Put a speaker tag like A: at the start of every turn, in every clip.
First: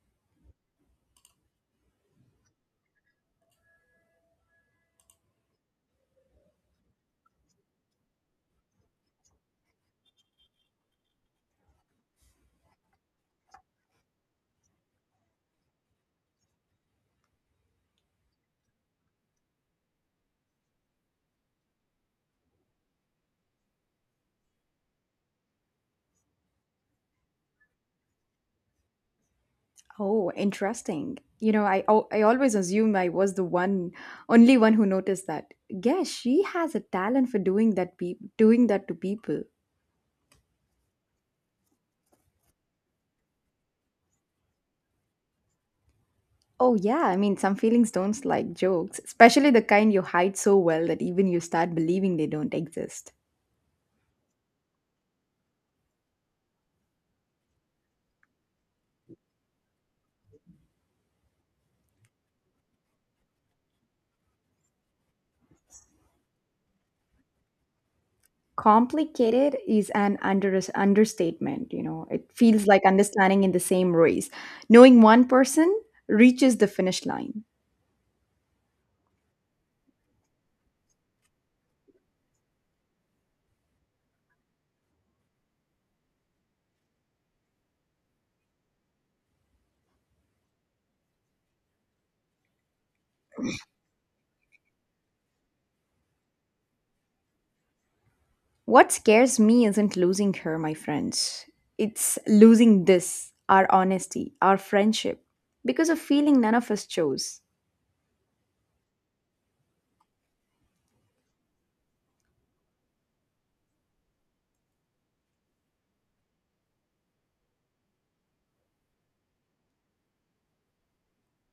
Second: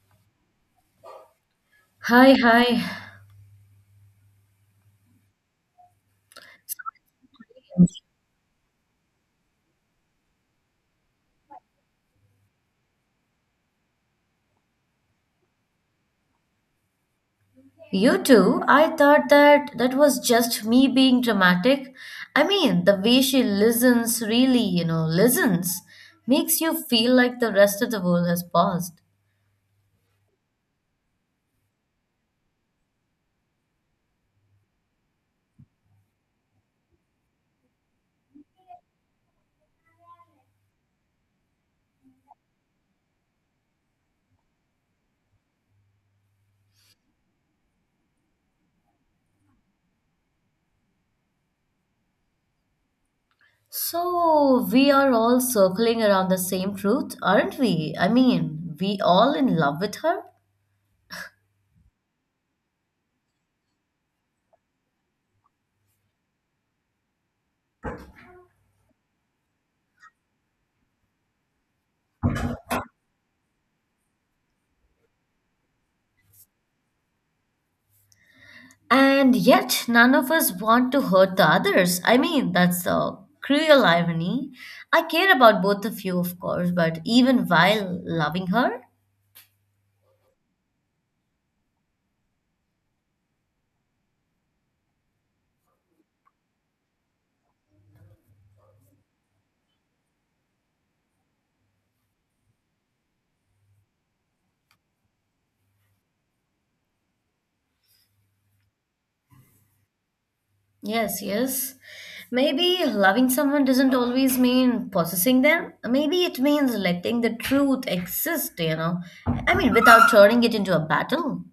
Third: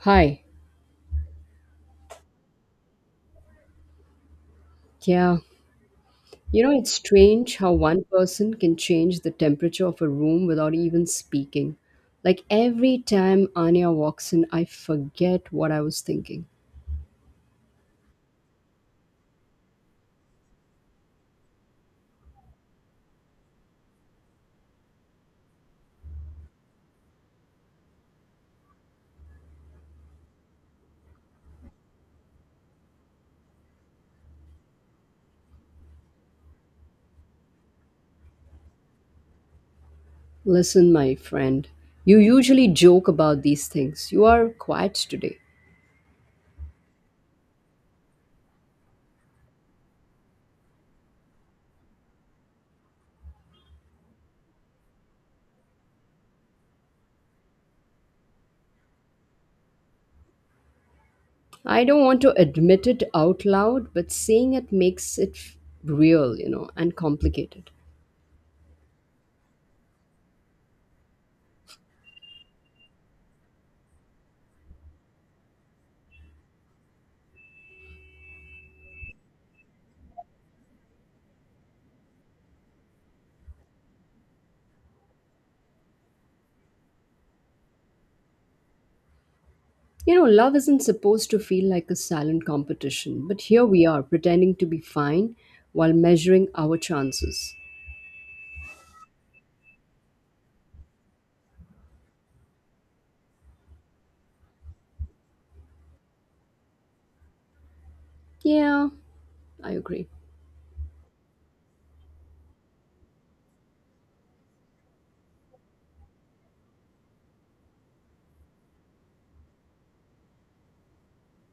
A: Hi.
B: Hi, hi.
A: Yeah. You know, it's strange how one person can change the temperature of a room without even speaking. Like every time Anya walks in, I forget what I was thinking.
B: You too? I thought that was just me being dramatic. I mean, the way she listens, really, you know, listens, makes you feel like the rest of the world has paused.
C: Oh, interesting. You know, I always assume I was the one, only one who noticed that. Guess she has a talent for doing that to people.
A: Listen, my friend, you usually joke about these things. You are quiet today.
C: Oh yeah, I mean, some feelings don't like jokes, especially the kind you hide so well that even you start believing they don't exist.
B: So, we are all circling around the same truth, aren't we? I mean, we all in love with her?
A: I don't want to admit it out loud, but saying it makes it real, you know, and complicated.
C: Complicated is an understatement. You know, it feels like understanding in the same race. Knowing one person reaches the finish line.
B: And yet, none of us want to hurt the others. I mean, that's the cruel irony. I care about both of you, of course, but even while loving her?
A: You know, love isn't supposed to feel like a silent competition, but here we are pretending to be fine while measuring our chances.
C: What scares me isn't losing her, my friends. It's losing this, our honesty, our friendship, because of feeling none of us chose.
A: Yeah, I agree.
B: Yes, yes. Maybe loving someone doesn't always mean possessing them. Maybe it means letting the truth exist, you know. I mean, without turning it into a battle.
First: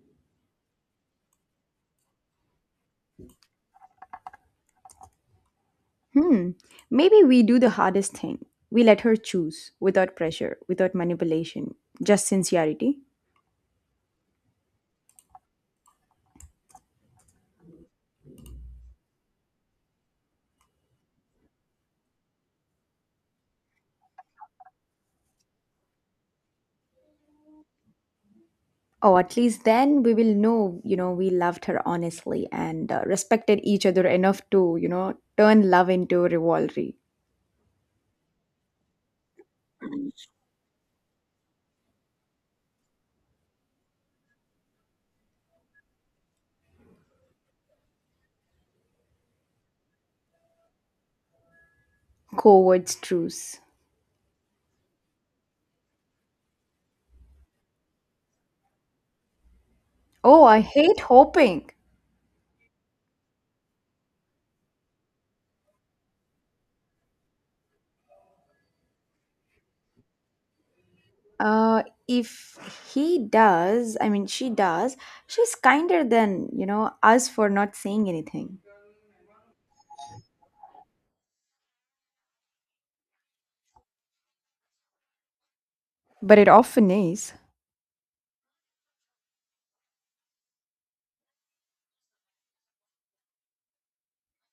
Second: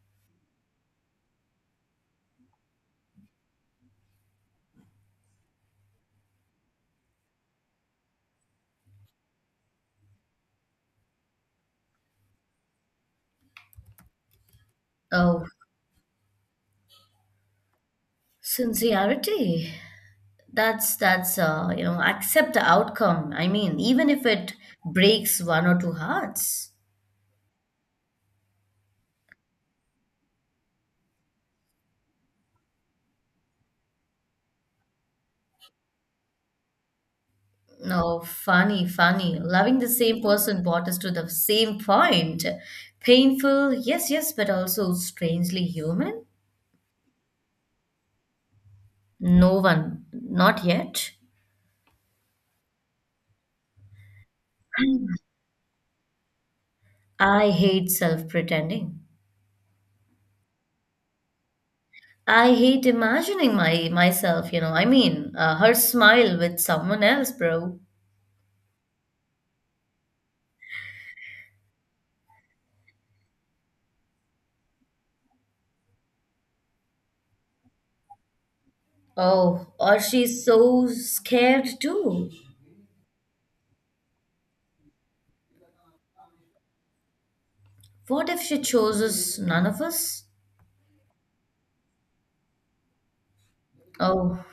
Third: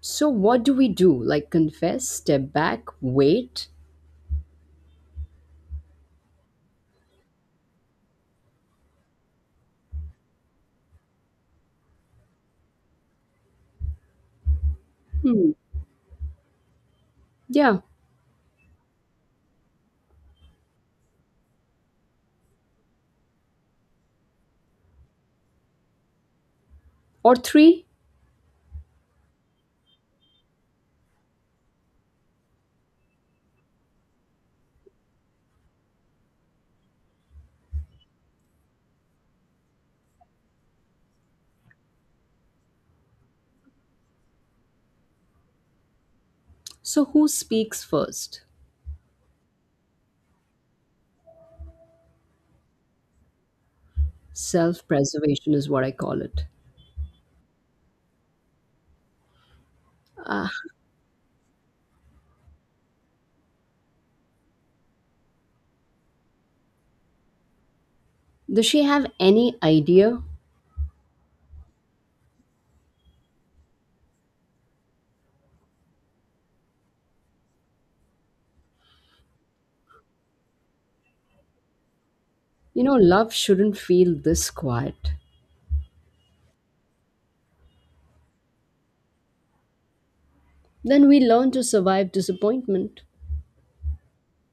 A: So, what do we do? Like, confess, step back, wait?
C: Hmm, maybe we do the hardest thing. We let her choose without pressure, without manipulation, just sincerity.
B: Oh,
A: Hmm. Yeah.
B: sincerity. That's you know, accept the outcome. I mean, even if it breaks one or two hearts.
A: Or three?
C: Oh, at least then we will know, you know, we loved her honestly and respected each other enough to, you know, turn love into rivalry,
B: No, funny, funny. Loving the same person brought us to the same point. Painful, yes, yes, but also strangely human.
A: So, who speaks first?
B: No one, not yet.
C: covert truce.
A: Self preservation is what I call it.
B: I hate self-pretending.
C: Oh,
A: Ah,
C: I hate hoping.
B: I hate imagining my myself, you know. I mean, her smile with someone else, bro.
A: does she have any idea?
C: If he does, I mean, she does, she's kinder than, you know, us for not saying anything.
B: Oh, or she's so scared too.
A: You know, love shouldn't feel this quiet.
C: But it often is.
B: What if she chooses none of us?
A: Then we learn to survive disappointment.
B: Oh,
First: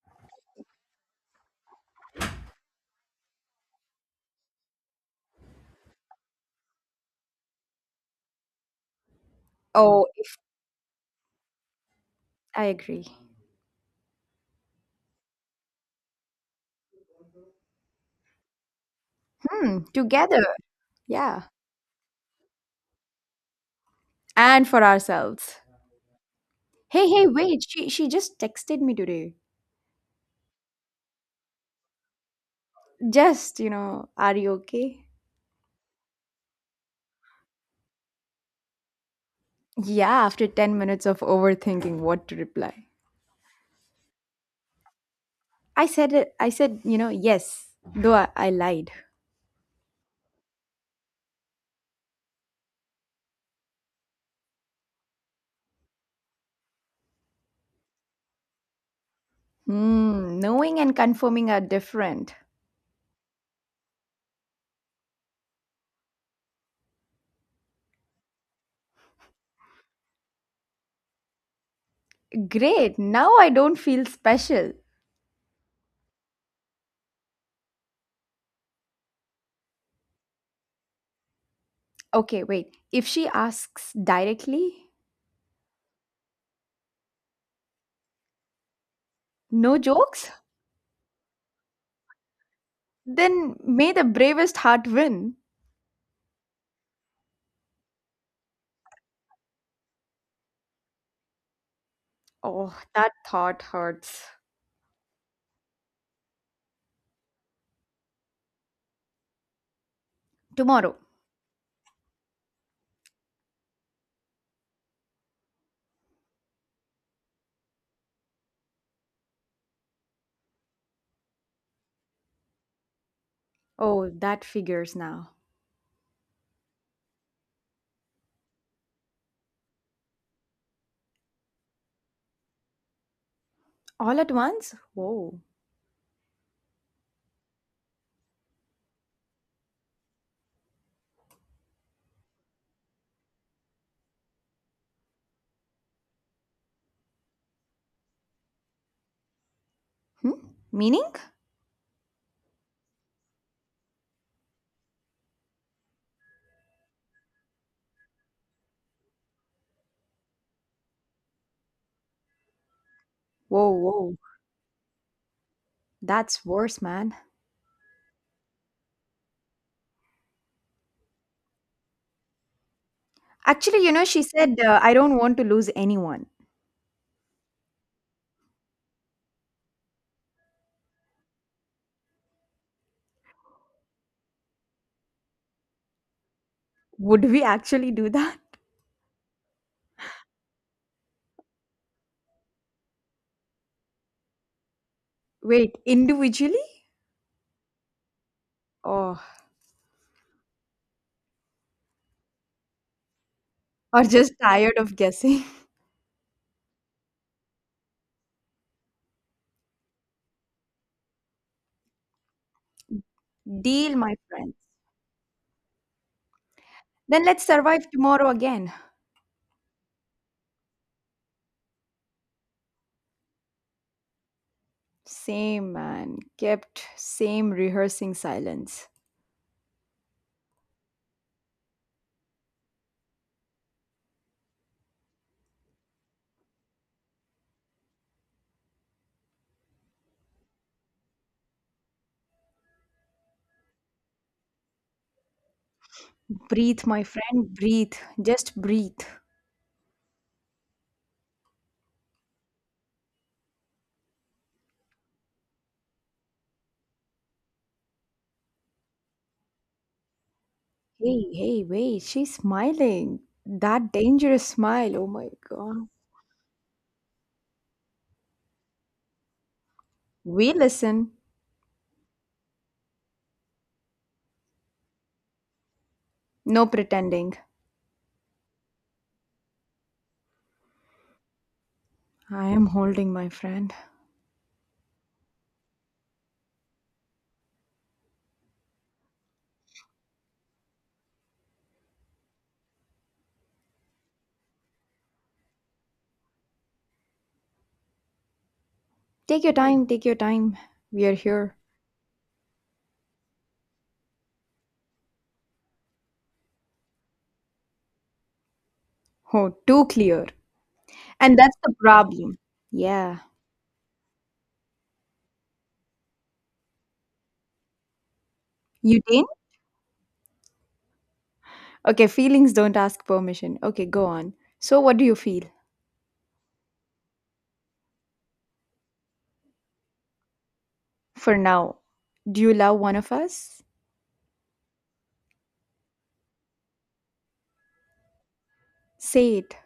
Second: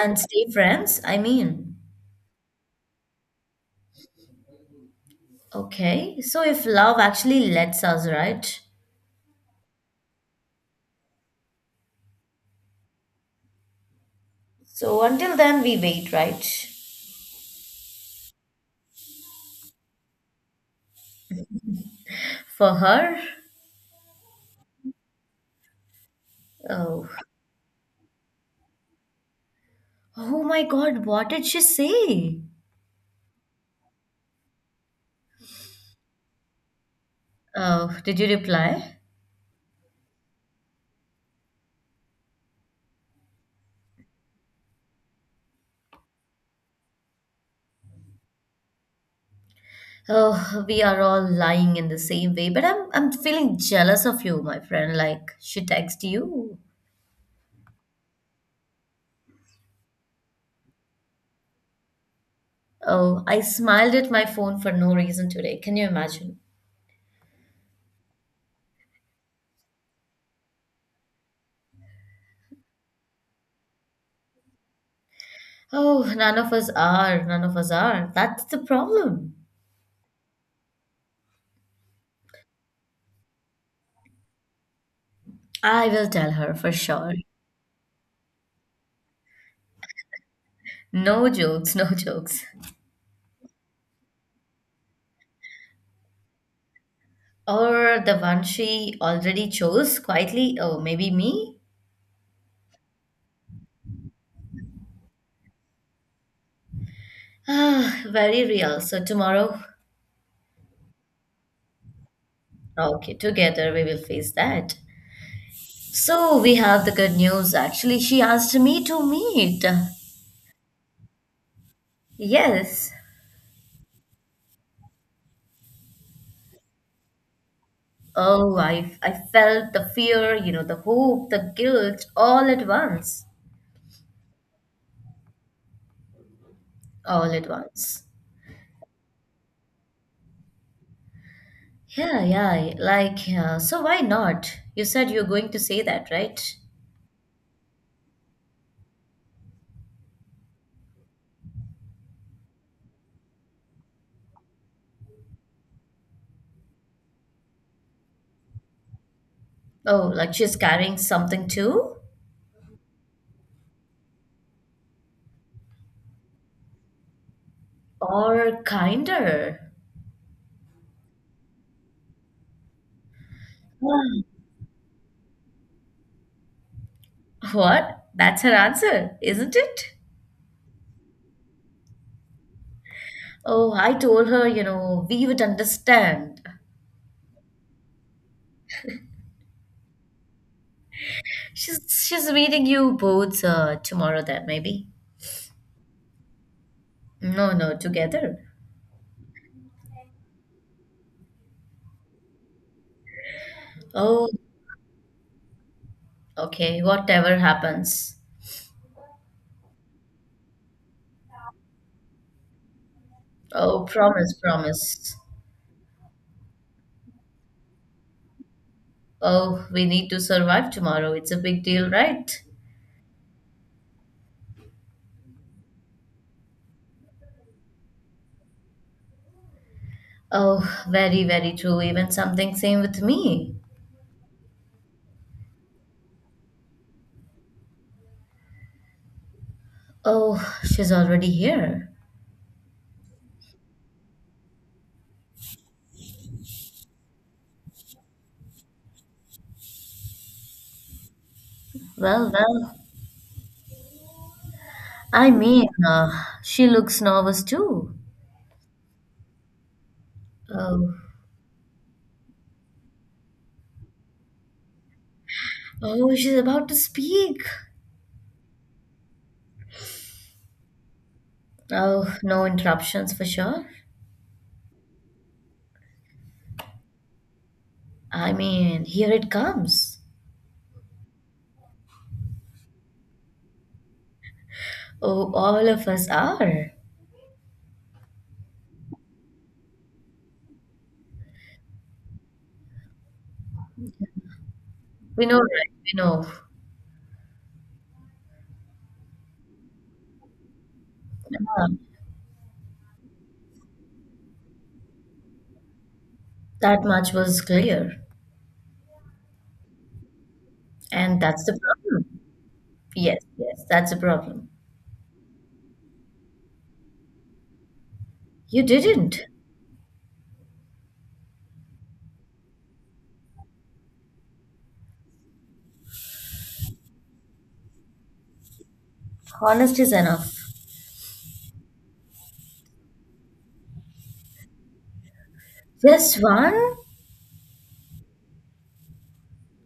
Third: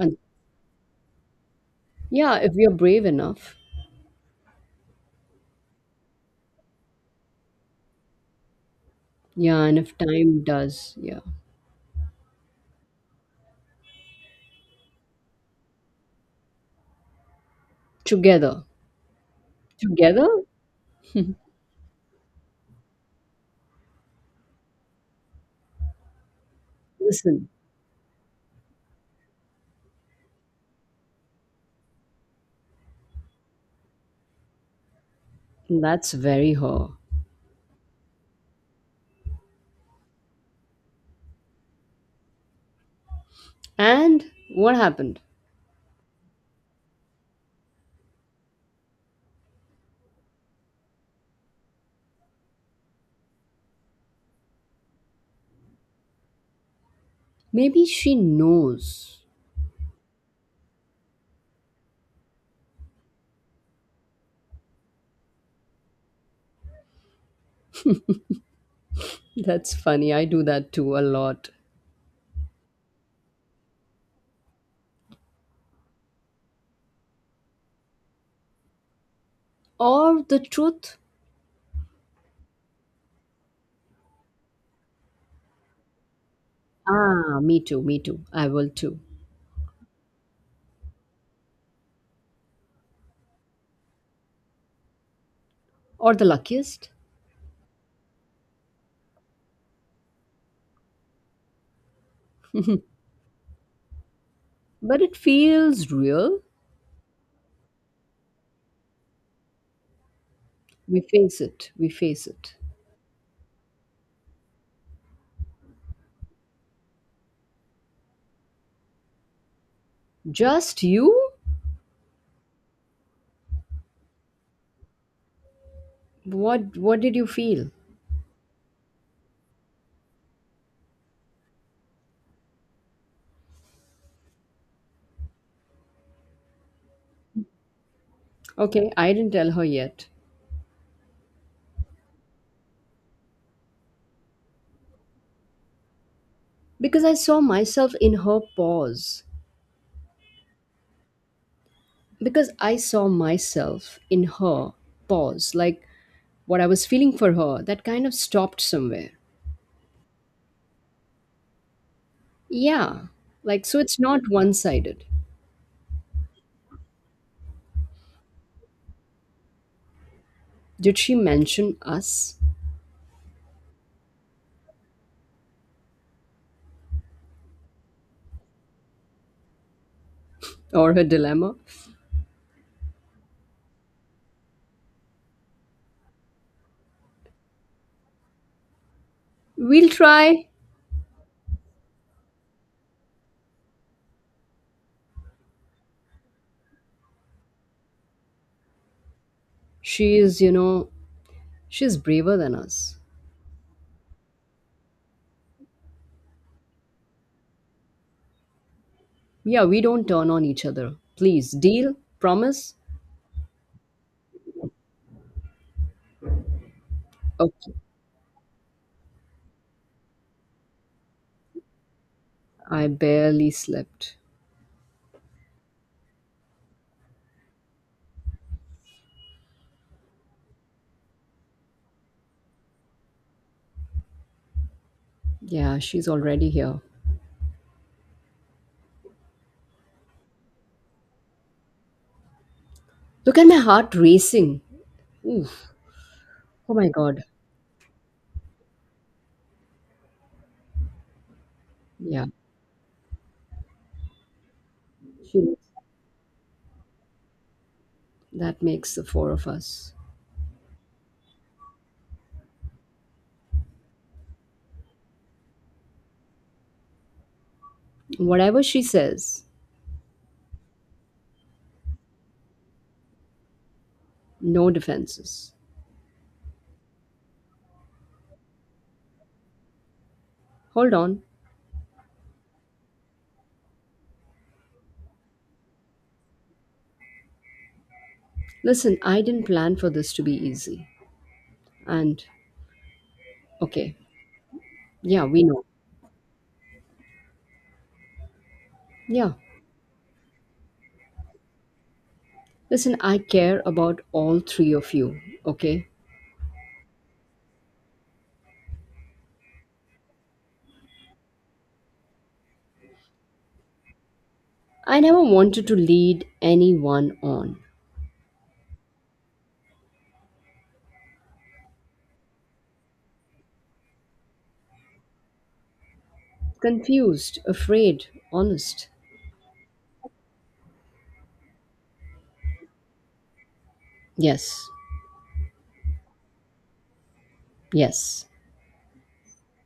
A: And
B: stay friends? I mean.
A: yeah, if we are brave enough.
B: Okay, so if love actually lets us, right?
A: Yeah, and if
C: Oh, if
A: time does, yeah.
C: I agree.
B: So until then, we wait, right?
A: Together.
C: Hmm,
A: Together?
C: together. Yeah.
B: For her?
C: And for ourselves.
B: Oh,
C: Hey, hey,
A: Listen,
C: wait. She just texted me today.
B: oh my God, what did she say?
C: Just, you know, are you okay?
A: that's very her.
B: Oh, did you reply?
C: Yeah, after 10 minutes of overthinking what to reply.
A: And what happened?
C: I said, you know, yes, though I lied.
B: Oh, we are all lying in the same way, but I'm feeling jealous of you, my friend. Like she texted you.
A: Maybe she knows.
C: Hmm, knowing and confirming are different.
B: Oh, I smiled at my phone for no reason today. Can you imagine?
A: That's funny. I do that too a lot.
C: Great. Now I don't feel special.
B: Oh, none of us are. None of us are. That's the problem.
A: Or the truth?
C: Okay, wait. If she asks directly,
B: I will tell her for sure.
A: Ah, me too. I will too.
C: no jokes,
B: No jokes, no jokes.
C: then may the bravest heart win.
A: Or the luckiest?
B: Or the one she already chose quietly. Oh, maybe me?
C: Oh, that thought hurts.
A: But it feels real.
B: Ah, very real. So tomorrow,
C: Tomorrow.
A: We face it. We face it.
B: okay, together we will face that. So we have the good news. Actually, she asked me to meet.
A: Just you?
B: Yes.
C: Oh, that figures now.
A: What did you feel?
B: Oh, I felt the fear, you know, the hope, the guilt, all at once.
C: All at once? Whoa.
B: All at once.
A: Okay, I didn't tell her yet
B: Yeah, yeah. Like, so why not? You said you're going to say that, right?
A: because I saw myself in her pause.
C: Hmm? Meaning?
A: Because I saw myself in her pause, like what I was feeling for her, that kind of stopped somewhere.
B: Oh, like she's carrying something too?
A: Yeah, like
C: Whoa,
A: so it's
C: whoa.
A: not one sided.
C: That's worse, man.
B: Or kinder?
A: Did she mention us
C: Actually, you know,
B: Wow.
C: she said, I don't want to lose anyone.
B: What? That's her answer, isn't it?
A: or her dilemma?
B: Oh, I told her, you know, we would understand.
C: Would we actually do that?
A: We'll try.
B: She's she's meeting you both tomorrow then, maybe.
C: Wait, individually?
B: No, no, together.
C: Oh,
A: She is, you know, she's braver than us.
C: or
B: Oh,
C: just tired of guessing?
B: okay, whatever happens.
A: Yeah, we don't turn on each other. Please, deal, promise.
B: Oh,
C: Deal, my
B: promise,
C: friend.
B: promise.
C: Then let's
A: Okay,
C: survive tomorrow again.
B: Oh, we need to survive tomorrow. It's a big deal, right?
A: I barely slept.
C: Same man, kept same rehearsing silence.
B: Oh, very, very true. Even something same with me.
A: Yeah, she's already here.
B: Oh, she's already here.
A: Look at my heart racing. Oof. Oh
C: Breathe,
A: my
C: my
A: God.
C: friend, breathe. Just breathe.
A: Yeah.
B: Well, well, I
A: She
B: mean, she looks nervous too.
A: That makes the four of us.
B: Oh,
C: Hey, hey, wait, she's smiling. That dangerous smile. Oh my god.
B: oh, she's about to speak.
A: Whatever she says,
C: We listen.
B: Oh, no interruptions for sure.
A: no defenses.
C: No pretending.
B: I mean, here it comes.
A: Hold on.
C: I am holding my friend.
B: Oh, all of us are.
A: Listen, I didn't plan for this to be easy. And, okay, yeah,
B: We know,
A: we know.
B: right? We know.
A: Yeah.
C: Take your time, take your time. We are
B: Yeah,
C: here.
A: Listen, I care about all three of you, okay?
B: that much was clear.
C: Oh, too clear.
B: And
C: And
B: that's
C: that's
B: the
C: the
B: problem.
C: problem.
B: Yes,
C: Yeah.
B: yes, that's the problem.
A: I never wanted to lead anyone on.
B: You
C: You
B: didn't.
C: didn't? Okay, feelings don't ask permission. Okay, go on. So, what do you feel?
A: Confused, afraid, honest.
B: Honest is enough.
C: For now, do you love one of us?
A: Yes,
B: Just one?
A: yes.
C: Say it,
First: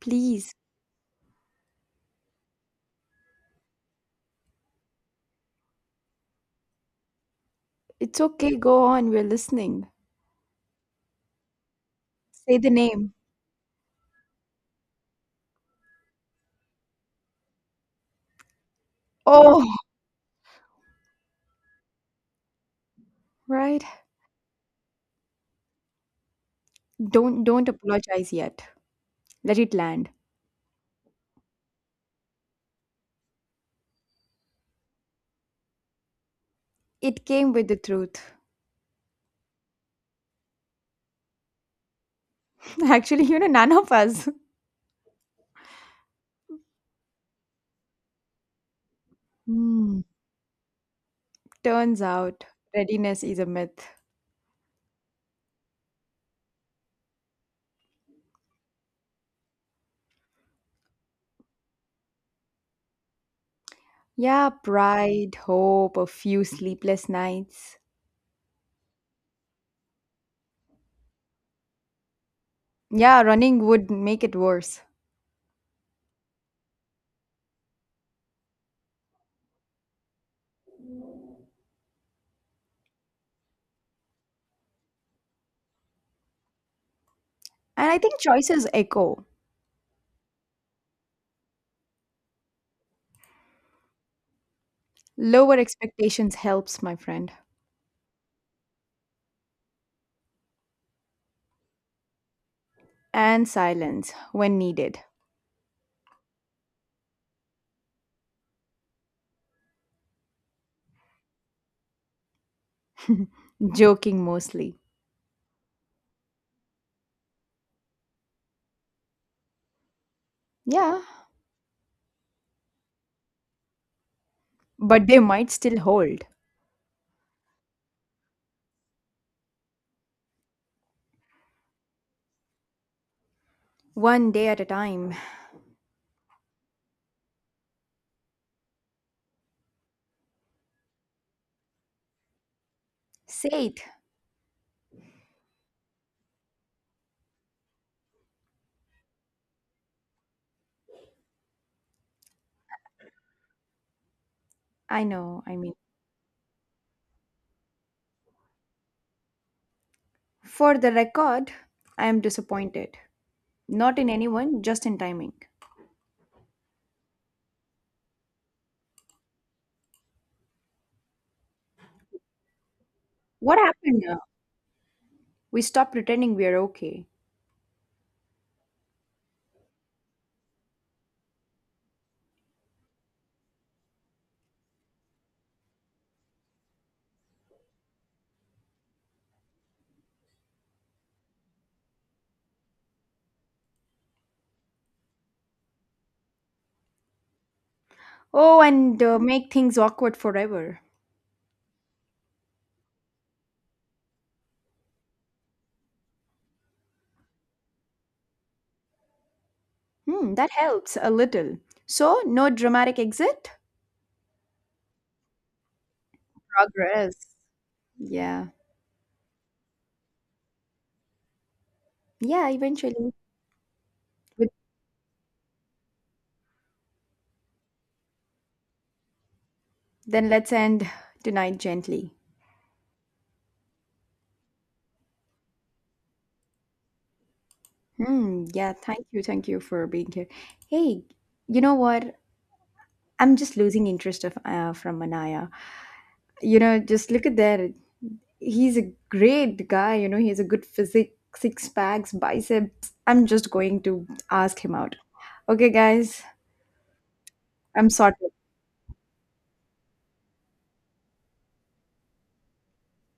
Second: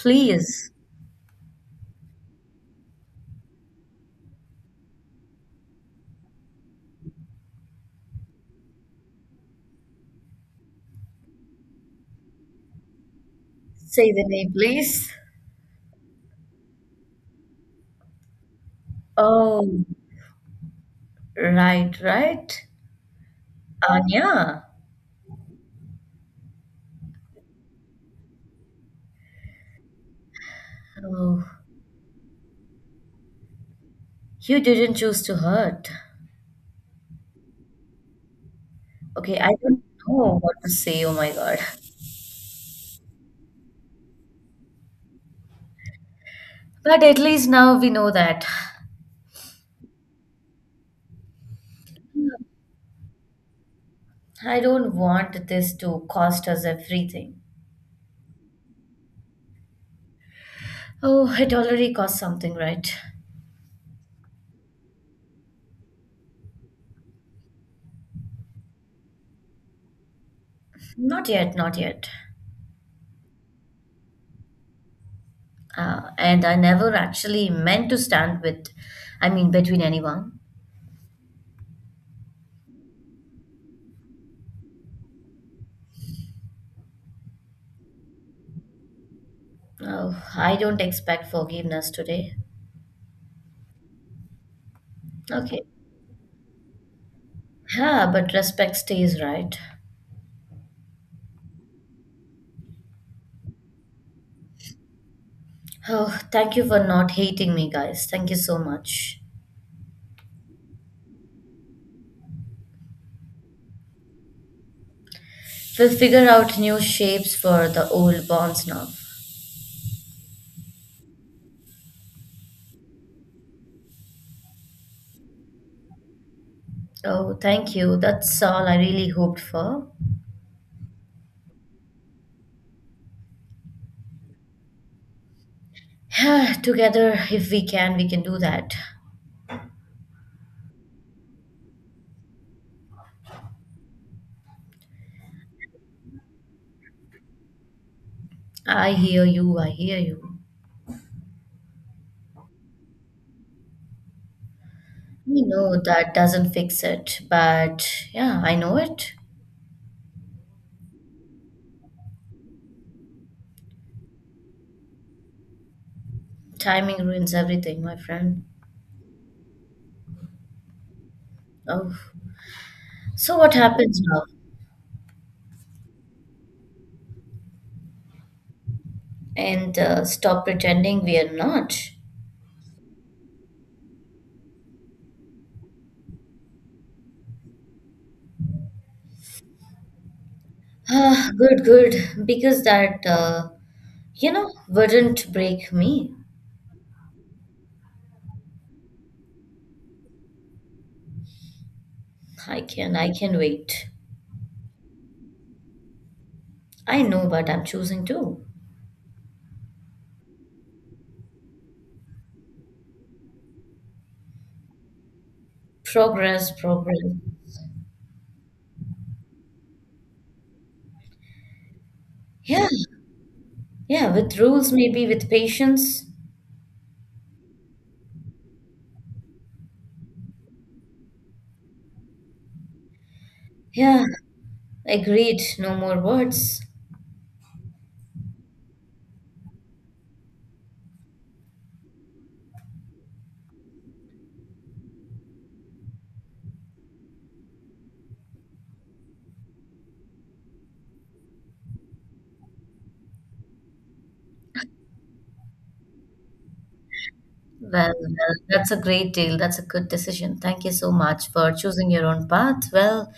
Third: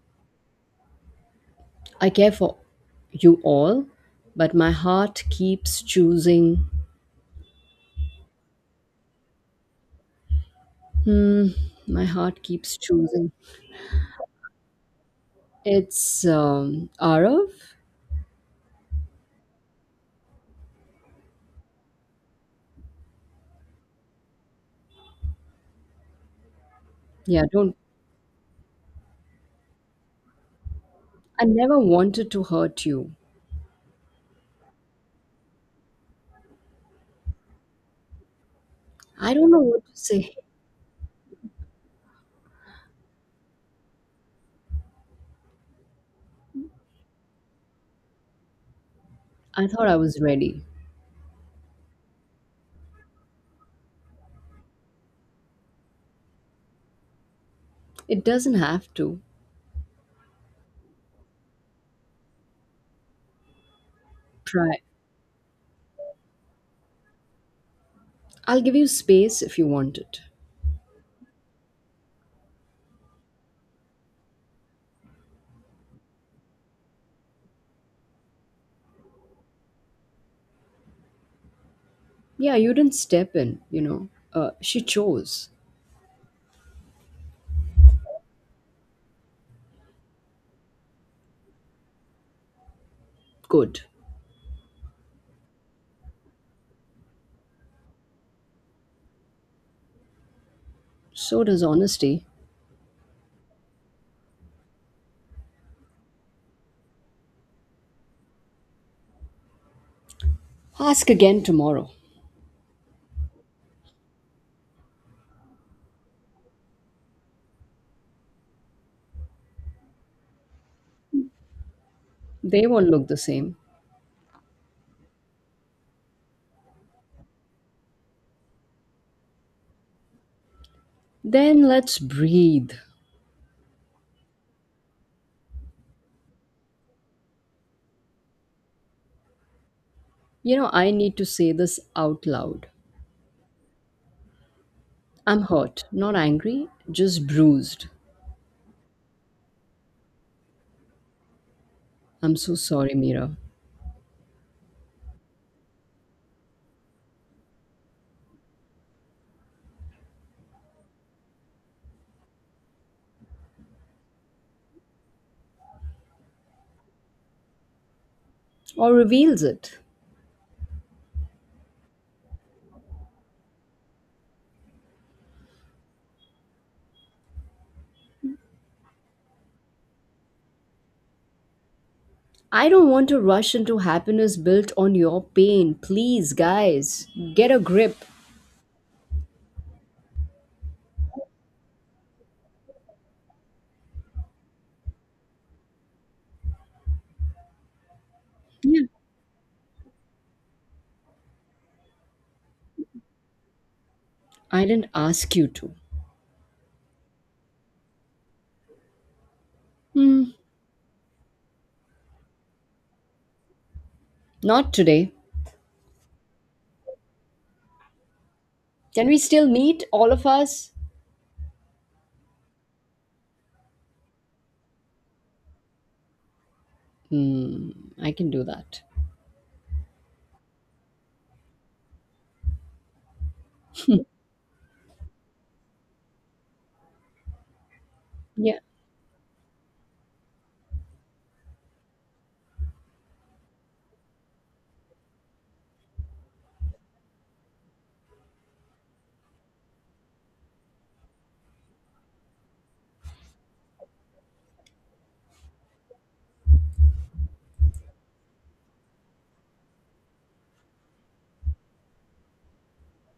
C: please.
A: I care for you all, but my heart keeps choosing.
C: It's okay, go on, we're listening.
A: Hmm, my heart
C: Say the
A: keeps
C: name.
A: choosing.
B: Say the name, please.
A: It's Arav.
C: Oh,
B: Oh, right, right.
C: right.
B: Anya.
C: Don't
A: Yeah,
C: don't
A: don't.
C: apologize yet. Let it land.
B: Oh,
A: I never wanted to hurt you.
B: you didn't choose to hurt.
C: It came with the truth.
A: I
B: Okay, I
A: don't know
B: don't
A: what to say.
B: know what to say. Oh my God.
C: Actually, you know, none of us.
B: But at least now we know that.
A: I thought I
C: Hmm.
A: was ready.
C: Turns out readiness is a myth.
B: I don't want this to cost us everything.
A: It doesn't have to.
B: Oh, it already cost something, right?
C: Yeah,
A: Try.
C: pride, hope, a few sleepless nights.
A: I'll give you space if you want it.
B: Not yet, not yet.
C: Yeah, running would make it worse.
B: And I never actually meant to stand with, I mean, between anyone.
A: Yeah, you didn't step in, you know. She chose.
C: And I think choices echo.
B: Oh, I don't expect forgiveness today.
A: Good.
C: Lower
B: Okay.
C: expectations helps, my friend.
B: Yeah, but respect stays, right?
A: So does honesty.
C: And silence when needed,
B: Oh, thank you for not hating me, guys. Thank you so much.
A: Ask again tomorrow.
C: joking mostly.
B: We'll figure out new shapes for the old bonds now.
C: Yeah,
A: They won't look the same.
C: but they might still hold.
B: Oh, thank you. That's all I really hoped for.
A: Then let's breathe.
C: One day at a time.
B: Yeah, together, if we can, we can do that.
A: You know, I need to say this out loud.
C: Say it.
A: I'm hurt, not angry, just bruised.
B: I hear you. I hear you.
A: I'm so sorry, Mira.
C: I know,
B: You
C: I mean.
B: know that doesn't fix it, but yeah, I know it.
C: For the record, I am disappointed. Not in anyone, just in timing.
B: Timing ruins everything, my friend.
A: Or reveals it.
B: Oh, so what
C: What
B: happens
C: happened now?
B: now?
C: We stopped pretending we are okay.
B: And stop pretending we are not.
A: I don't want to rush into happiness built on your pain. Please, guys, get a grip.
B: Ah, good, good. Because that you know, wouldn't break me.
C: Oh,
A: Yeah.
C: and make things awkward forever.
B: I can wait.
A: I didn't ask you to.
B: I know but I'm choosing to.
A: Hmm.
C: Hmm, that helps a little. So, no dramatic exit?
A: Not today.
B: Progress, progress.
C: Progress. Yeah.
A: Can we still meet, all of us?
C: Yeah,
B: Yeah,
C: eventually.
B: yeah, with
C: With-
B: rules, maybe with patience.
A: Hmm. I can do that.
C: Then let's end tonight gently.
B: Yeah, agreed. No more words.
C: Hmm.
A: Yeah.
C: Yeah. Thank you. Thank you for being here. Hey, you know what? I'm just losing interest of from Manaya. You know, just look at that. He's a great guy. You know, he has a good physique, six packs, biceps. I'm just going to ask him out. Okay, guys. I'm
B: Well,
C: sorted.
B: well, that's a great deal. That's a good decision. Thank you so much for choosing your own path. Well,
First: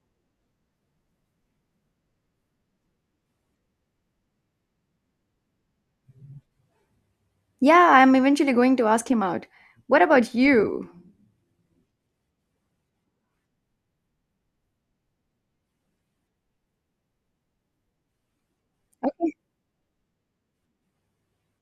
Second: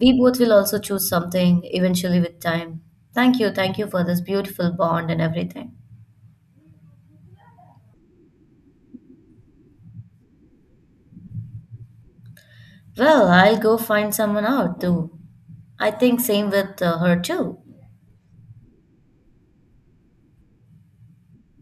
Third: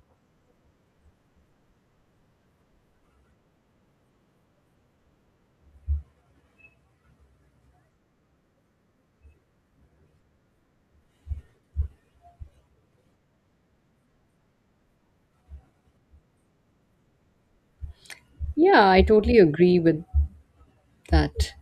B: we both will also choose something eventually with time. Thank you. Thank you for this beautiful bond and everything.
C: Yeah, I'm eventually going to ask him out. What about you?
B: Well, I'll go find someone out to I think same with her too.
A: Yeah, I totally agree with that.